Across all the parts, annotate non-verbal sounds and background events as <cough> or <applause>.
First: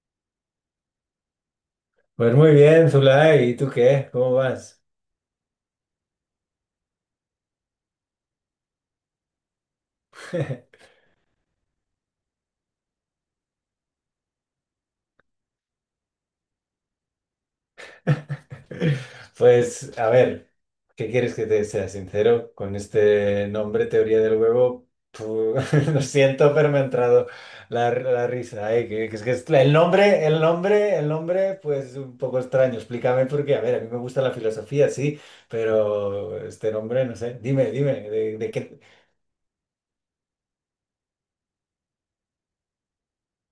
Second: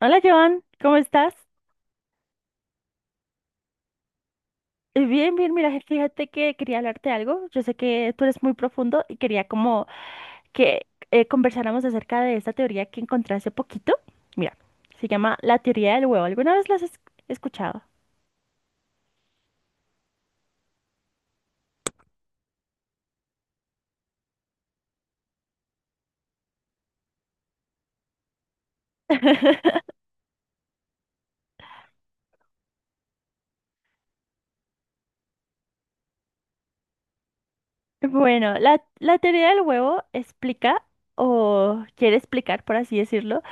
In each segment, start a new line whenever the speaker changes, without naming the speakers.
Hola Joan, ¿cómo estás?
Pues muy bien, Zulay, ¿y tú qué? ¿Cómo vas?
Bien, bien, mira, fíjate que quería hablarte de algo. Yo sé que tú eres muy profundo y quería como que
<laughs>
conversáramos acerca de esta teoría que encontré hace poquito. Mira, se llama la teoría del huevo. ¿Alguna vez escuchado?
Pues a ver, ¿qué quieres que te sea sincero? Con este nombre, teoría del huevo, <laughs> lo siento, pero me ha entrado la risa. Ay, el
<laughs>
nombre, pues un poco extraño. Explícame porque, a ver, a mí me gusta la filosofía, sí, pero este nombre, no sé. Dime, ¿de
Bueno,
qué?
la teoría del huevo explica, o quiere explicar, por así decirlo,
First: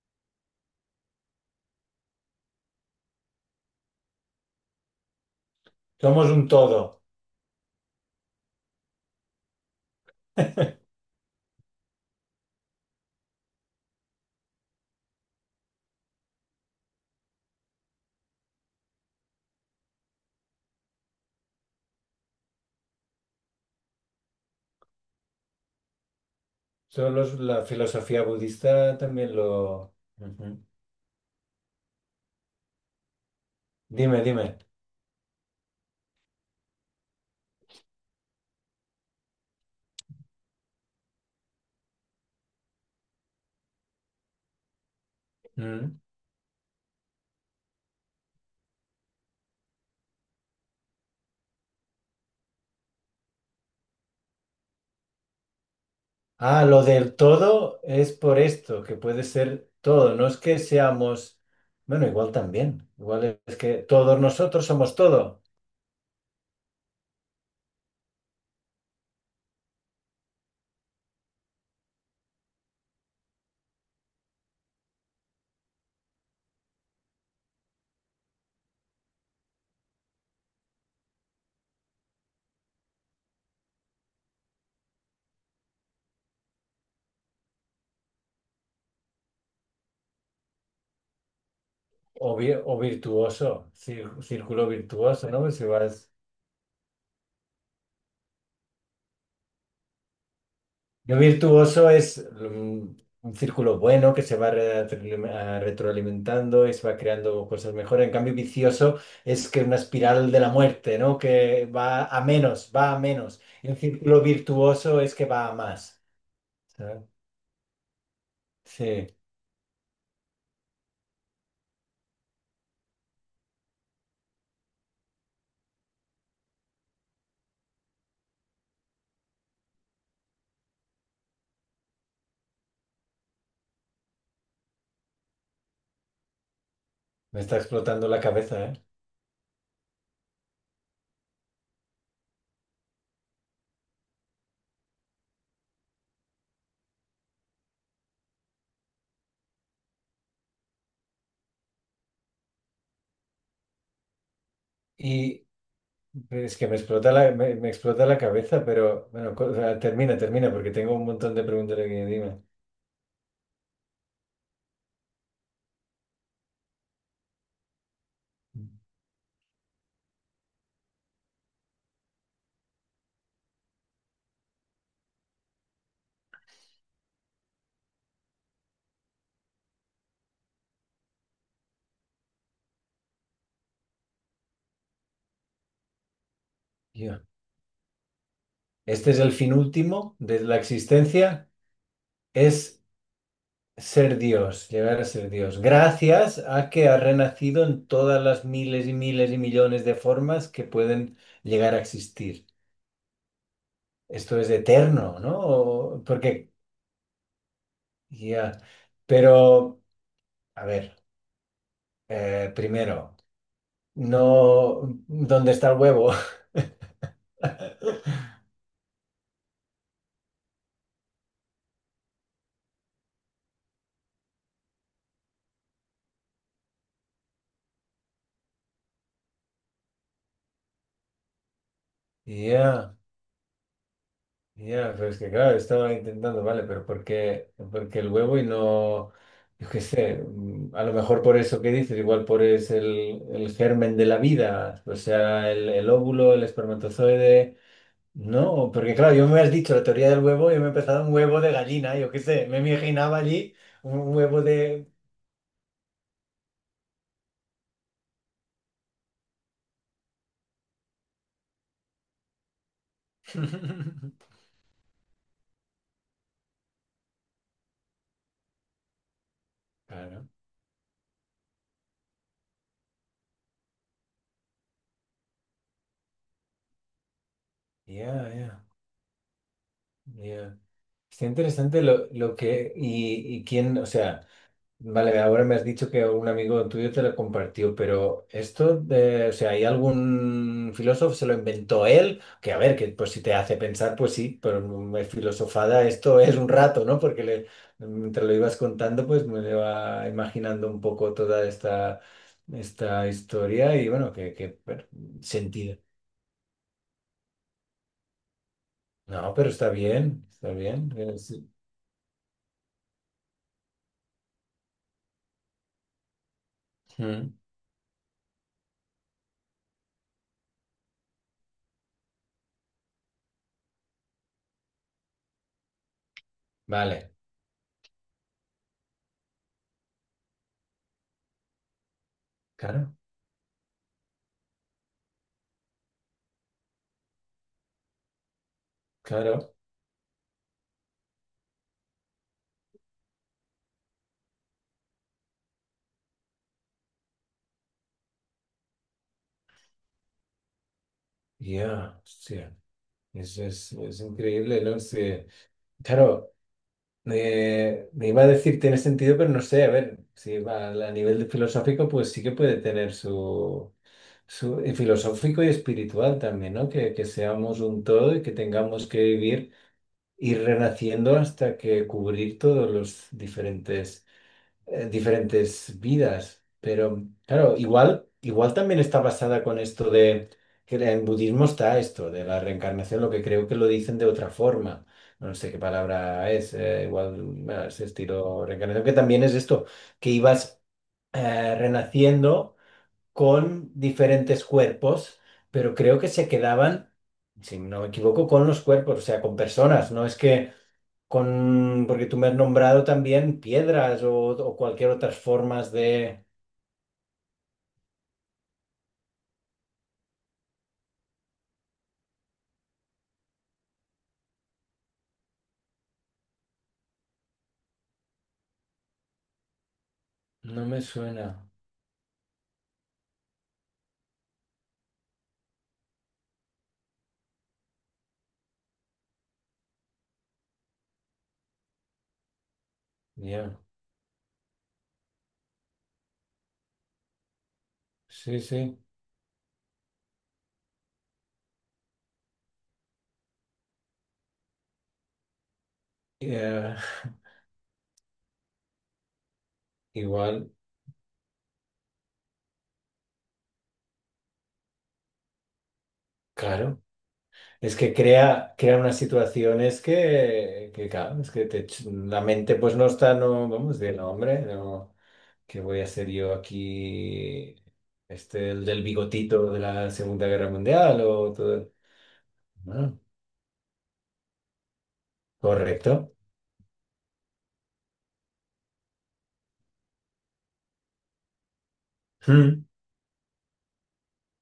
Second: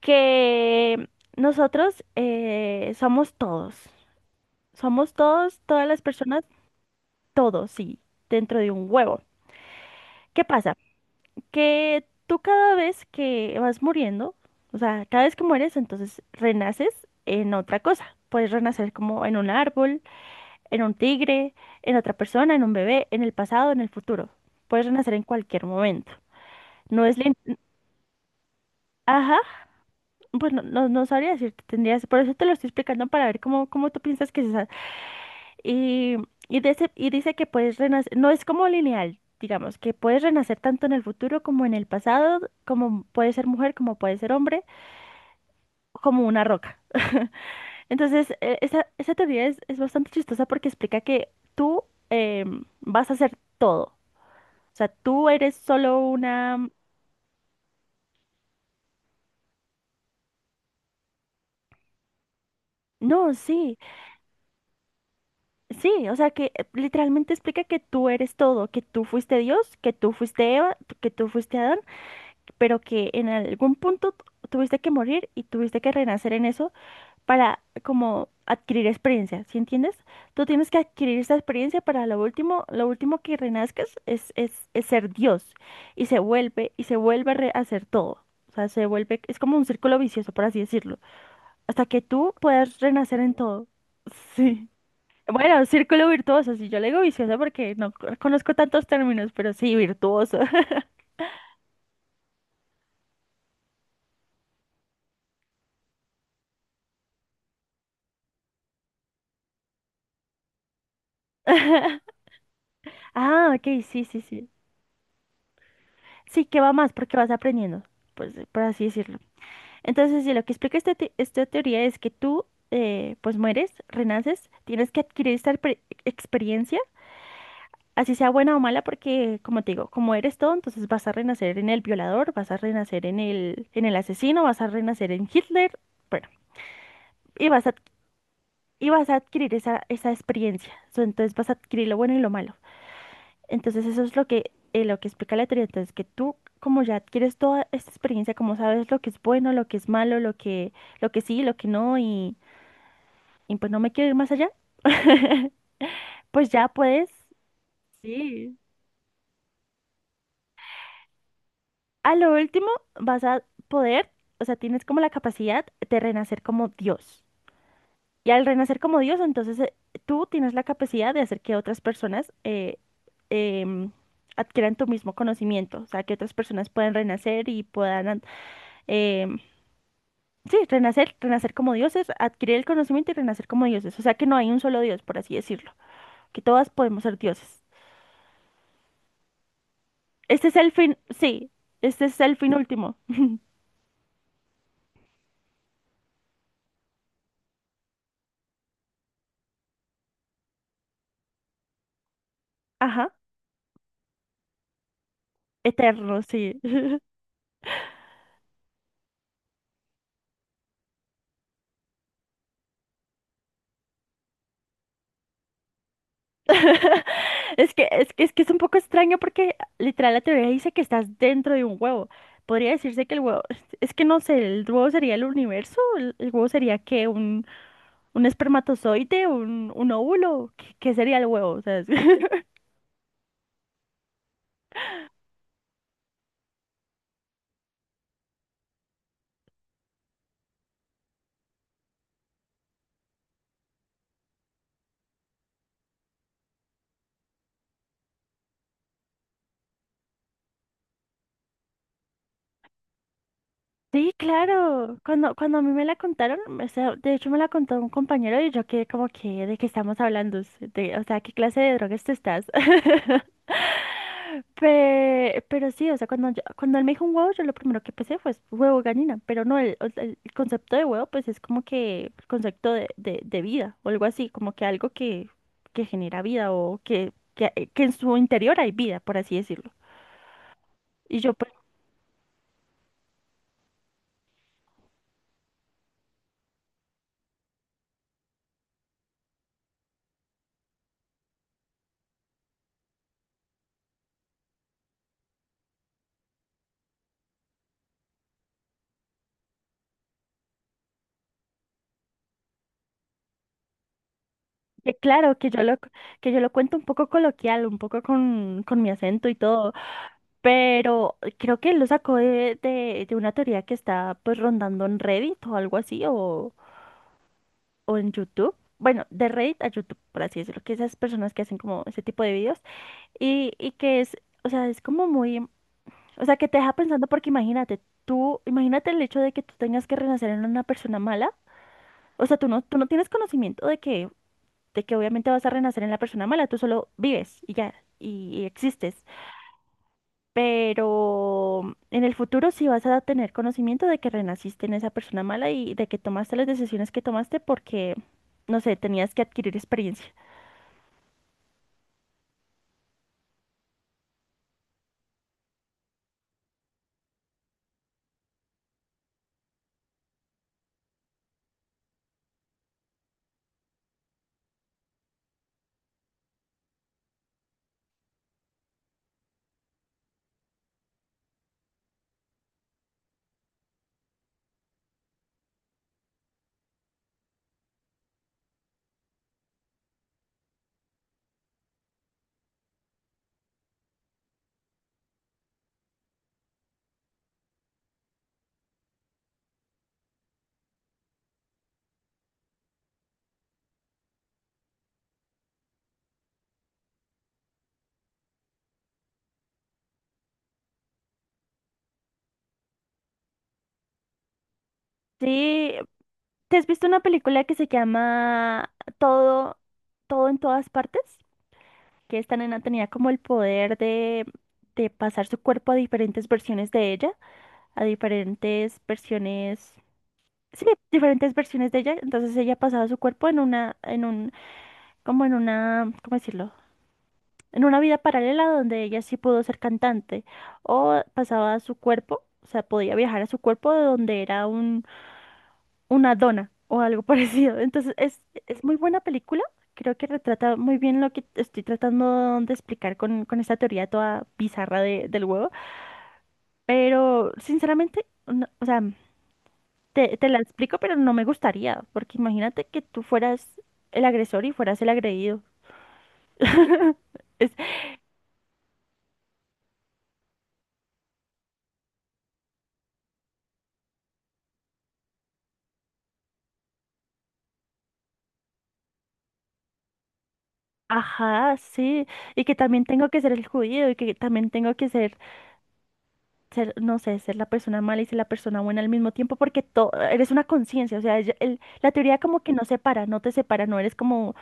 que nosotros somos todos. Somos todos, todas las
Somos
personas,
un todo.
todos, sí, dentro de un huevo. ¿Qué pasa? Que tú cada vez que vas muriendo, o sea, cada vez que mueres, entonces renaces en otra cosa. Puedes renacer como en un árbol, en un tigre, en otra persona, en un bebé, en el pasado, en el futuro. Puedes renacer en cualquier momento. No es
Solo
lineal.
la filosofía budista también
Ajá,
lo...
pues
Ujú.
no sabría decirte, tendrías, por eso te lo estoy explicando para ver cómo, cómo tú
Dime,
piensas que es
dime.
esa. Y, y dice que puedes renacer, no es como lineal, digamos, que puedes renacer tanto en el futuro como en el pasado, como puedes ser mujer, como puedes ser hombre
Mm.
como una roca. Entonces, esa teoría es bastante chistosa porque explica que tú vas a hacer todo. O sea, tú eres solo una...
Ah, lo del todo es por esto, que puede ser todo. No es que seamos, bueno, igual también.
no,
Igual es
sí,
que todos nosotros somos todo.
sí, o sea que literalmente explica que tú eres todo, que tú fuiste Dios, que tú fuiste Eva, que tú fuiste Adán, pero que en algún punto tuviste que morir y tuviste que renacer en eso para como adquirir experiencia, ¿sí entiendes? Tú tienes que adquirir esa experiencia para lo último que renazcas es ser Dios y se vuelve a a hacer todo. O sea, se vuelve, es como un círculo vicioso, por así decirlo, hasta que tú
O, o
puedas renacer en
virtuoso,
todo. <laughs>
círculo
Sí.
virtuoso, ¿no? Si
Bueno, círculo
vas.
virtuoso, sí, yo le digo vicioso porque no co- conozco tantos términos, pero sí, virtuoso.
Yo virtuoso es un, círculo bueno que se va retroalimentando y se va creando cosas mejores. En cambio, vicioso es que una espiral de la muerte, ¿no? Que va
<laughs>
a menos, va a menos.
Ah, ok,
Y un
sí, sí,
círculo
sí.
virtuoso es que va a más.
Sí, que va más
¿Sabes?
porque vas aprendiendo, pues, por así
Sí,
decirlo. Entonces, sí, lo que explica esta teoría es que tú, pues mueres, renaces, tienes que adquirir experiencia, así sea buena o mala, porque, como te digo, como eres todo, entonces vas a renacer en el violador, vas a renacer en en el asesino, vas a renacer en Hitler, bueno,
me
y
está
vas a,
explotando la cabeza, ¿eh?
y vas a adquirir esa experiencia. So, entonces vas a adquirir lo bueno y lo malo. Entonces, eso es lo que explica la teoría. Entonces, que tú, como ya adquieres toda esta experiencia, como sabes lo que es bueno, lo que es malo, lo que sí, lo que no, y pues no me quiero ir más allá,
Y
<laughs> pues
es que
ya
me
puedes,
explota me explota la
sí.
cabeza, pero bueno, o sea, termina, porque tengo un montón de preguntas aquí
A lo
encima.
último vas a poder, o sea, tienes como la capacidad de renacer como Dios. Y al renacer como Dios, entonces tú tienes la capacidad de hacer que otras personas em, adquieran tu mismo conocimiento, o sea, que otras personas puedan renacer y em, sí, renacer, renacer como dioses, adquirir el conocimiento y renacer como dioses. O sea, que no hay un solo Dios, por así decirlo, que todas podemos ser
Ya.
dioses.
Este es el fin último de
Este es
la
el fin,
existencia.
sí, este es el fin
Es
último.
ser Dios, llegar a ser Dios. Gracias a que ha renacido en todas las miles y miles y millones de formas que pueden llegar a existir.
Ajá,
Esto es eterno, ¿no?
eterno,
Porque,
sí.
ya. Pero, a ver, primero, no, ¿dónde está el huevo?
<laughs> Es que, es que,
<laughs>
es que es un poco extraño porque literal la teoría dice que estás dentro de un huevo. Podría decirse que el huevo, es que no sé, el huevo sería el universo, el huevo sería que un espermatozoide, un óvulo, ¿qué, qué sería el huevo? O sea, <laughs>
Ya. Ya, pero es que claro, estaba intentando, vale, pero ¿por qué el huevo y no, yo qué sé, a lo mejor por eso que dices, igual por es el germen de la vida, o sea, el óvulo, el espermatozoide, no, porque claro, yo me has dicho la teoría del huevo y yo me he empezado un huevo de gallina, yo qué sé, me imaginaba allí
sí,
un huevo de...
claro. Cuando, cuando a mí me la contaron, o sea, de hecho me la contó un compañero y yo quedé como que, ¿de qué estamos hablando? De, o sea, ¿qué clase de drogas te estás? <laughs>
<laughs>
Pero sí, o sea, cuando, cuando él me dijo un huevo, yo lo primero que pensé fue huevo gallina, pero no, el, o sea, el
Claro,
concepto de huevo pues es como que el concepto de vida o algo así, como que algo que genera vida o que en
ya,
su interior
ya,
hay vida, por así decirlo.
ya.
Y
Está
yo pues,
interesante lo que, quién, o sea... Vale, ahora me has dicho que un amigo tuyo te lo compartió, pero esto de, o sea, ¿hay algún filósofo se lo inventó él? Que a ver, que pues si te hace pensar, pues sí, pero me filosofada esto es un rato, ¿no? Porque le, mientras lo ibas contando, pues me iba imaginando un poco toda esta, esta historia y bueno, que bueno,
que claro,
sentido.
que yo lo cuento un poco coloquial, un poco con mi acento
No,
y
pero está
todo,
bien, está bien.
pero
Sí.
creo que lo sacó de una teoría que está pues rondando en Reddit o algo así,
Mm.
o en YouTube. Bueno, de Reddit a YouTube, por así decirlo, que esas personas que hacen como ese tipo de videos y que es, o sea, es como muy, o sea, que te deja pensando
Vale,
porque imagínate, tú, imagínate el hecho de que tú tengas que renacer en una persona mala, o sea, tú no
claro,
tienes conocimiento de que obviamente vas a renacer en la persona mala, tú solo vives y ya, y existes,
claro,
pero en el futuro sí vas a tener conocimiento de que renaciste en esa persona mala y de que tomaste las decisiones que tomaste porque, no sé, tenías que adquirir experiencia.
ya, hostia. Eso es increíble, ¿no? Sí. Claro, me iba a decir tiene sentido, pero no sé, a ver, si va a nivel de filosófico, pues sí que puede tener su, su y filosófico y espiritual también, ¿no? Que seamos un todo y que tengamos que vivir, ir renaciendo hasta que cubrir todos los diferentes diferentes vidas. Pero claro, igual, igual también está basada con esto de que en budismo está esto de la reencarnación, lo que creo que lo dicen de otra forma. No sé qué palabra es, igual bueno, es estilo reencarnación, que también es esto, que ibas renaciendo con diferentes cuerpos, pero creo que se quedaban, si no me equivoco, con los cuerpos, o sea, con personas. No es que con, porque tú me has nombrado también piedras o cualquier otras
Sí,
formas de...
¿te has visto una película que se llama Todo, Todo en todas partes? Que esta nena tenía como el poder de pasar su cuerpo a diferentes versiones de ella, a diferentes versiones,
No
sí,
me
diferentes
suena.
versiones de ella. Entonces ella pasaba su cuerpo en una, en un, como en una, ¿cómo decirlo? En una vida paralela donde ella sí pudo ser cantante o pasaba su cuerpo, o sea, podía viajar a su
Ya.
cuerpo de donde era una dona o algo <laughs> parecido. Entonces,
Sí,
es muy
sí.
buena película. Creo que retrata muy bien lo que estoy tratando de explicar con esta teoría toda bizarra del huevo.
Eh,
Pero, sinceramente, o sea,
<laughs>
te la
igual,
explico, pero no me gustaría. Porque imagínate que tú fueras el agresor y fueras el agredido.
claro.
Es,
Es que crea unas situaciones que claro, es que te la mente pues no está, no, vamos, de no, hombre, no, ¿qué voy a hacer yo aquí? Este, el del bigotito de la Segunda Guerra Mundial o
ajá,
todo.
sí. Y que también
Ah,
tengo que ser el judío y que también tengo que ser
correcto.
ser, no sé, ser la persona mala y ser la persona buena al mismo tiempo, porque eres una conciencia, o sea, la teoría como que no
Hmm.
separa, no te separa, no eres como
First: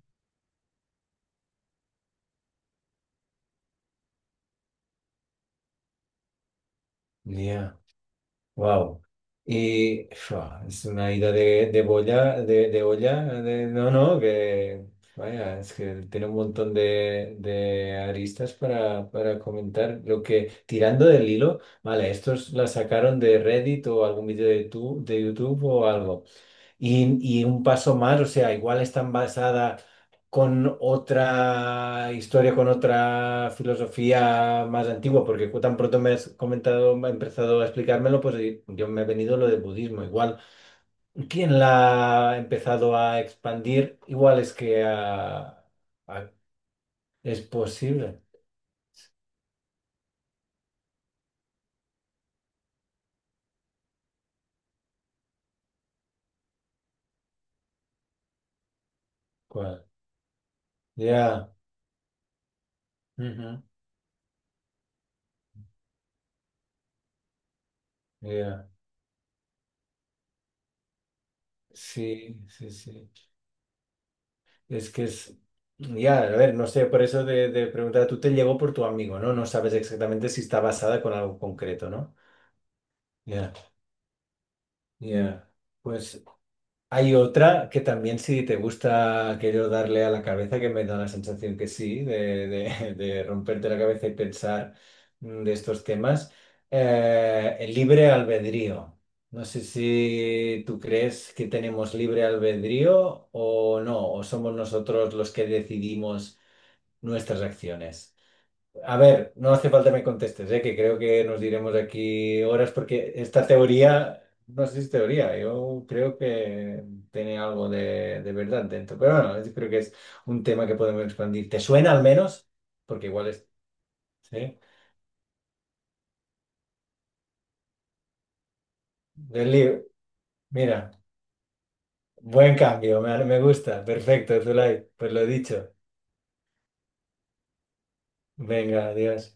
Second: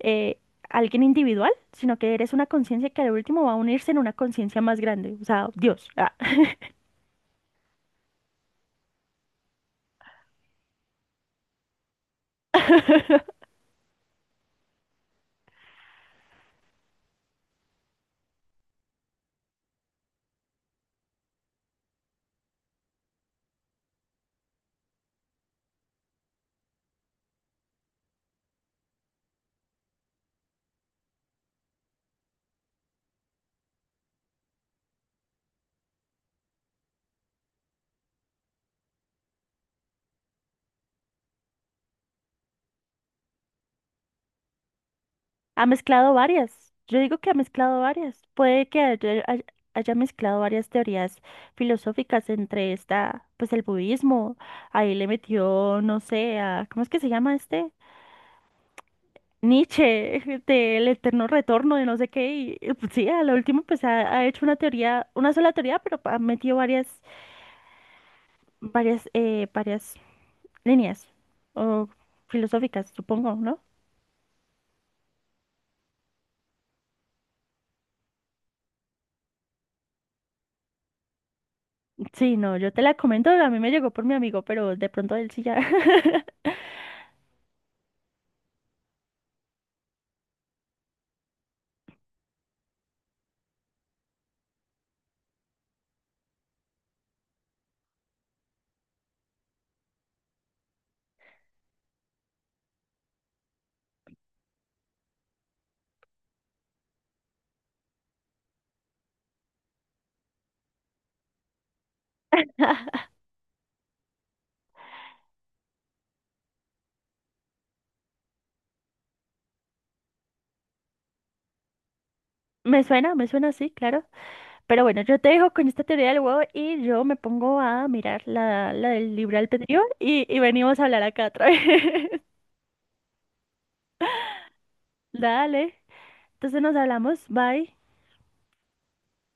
eh, alguien individual, sino que eres una conciencia que al último va a unirse en una conciencia más grande, o sea, Dios, ah,
Ya. Wow. Y fua, es una ida de boya, de olla, no, no, que vaya, es que tiene un montón de aristas para comentar. Lo que, tirando del hilo, vale, estos la sacaron de Reddit o algún vídeo de, tu, de YouTube o algo. Y un paso más, o sea, igual están basada con otra historia, con otra filosofía más antigua, porque tan pronto me has comentado, me has empezado a explicármelo, pues yo me he venido lo del budismo. Igual, ¿quién la ha empezado a expandir? Igual es que
ha mezclado
ah,
varias, yo digo que ha
es
mezclado
posible.
varias, puede que haya mezclado varias teorías filosóficas entre esta, pues el budismo, ahí le metió, no sé, a, ¿cómo es que se llama este?
¿Cuál?
Nietzsche del eterno
Ya.
retorno de no sé qué y, pues, sí, a lo último
Ujú,
pues ha, ha hecho una teoría, una sola teoría, pero ha metido varias,
ya.
varias, varias líneas o
Sí, sí,
filosóficas,
sí.
supongo, ¿no?
Es que es. Ya, a ver, no sé, por eso de preguntar, tú te llegó por tu amigo, ¿no? No sabes exactamente si está basada con algo concreto, ¿no?
Sí, no, yo te la comento, a
Ya,
mí me llegó por mi amigo, pero de pronto él sí
ya.
ya.
Pues hay otra que también, si te gusta aquello darle a la cabeza, que me da la sensación que sí, de, <laughs> de romperte la cabeza y pensar de estos temas, el libre albedrío. No sé si tú crees que tenemos libre albedrío o no, o somos nosotros los que decidimos nuestras acciones. A ver, no hace falta me contestes, ¿eh? Que creo que nos diremos aquí horas porque
<laughs>
esta teoría, no sé si es teoría, yo creo que tiene algo de verdad dentro. Pero bueno, yo creo que es un tema que podemos expandir. ¿Te suena al menos? Porque
Me
igual es...
suena, sí, claro.
¿Sí?
Pero bueno, yo te dejo con esta teoría del huevo y yo me pongo a mirar la, la del libre
Del
albedrío
libro.
y venimos a
Mira,
hablar acá otra vez. <laughs>
buen cambio, me gusta. Perfecto, Zulay. Pues lo
Dale,
dicho.
entonces nos hablamos, bye.
Venga, adiós.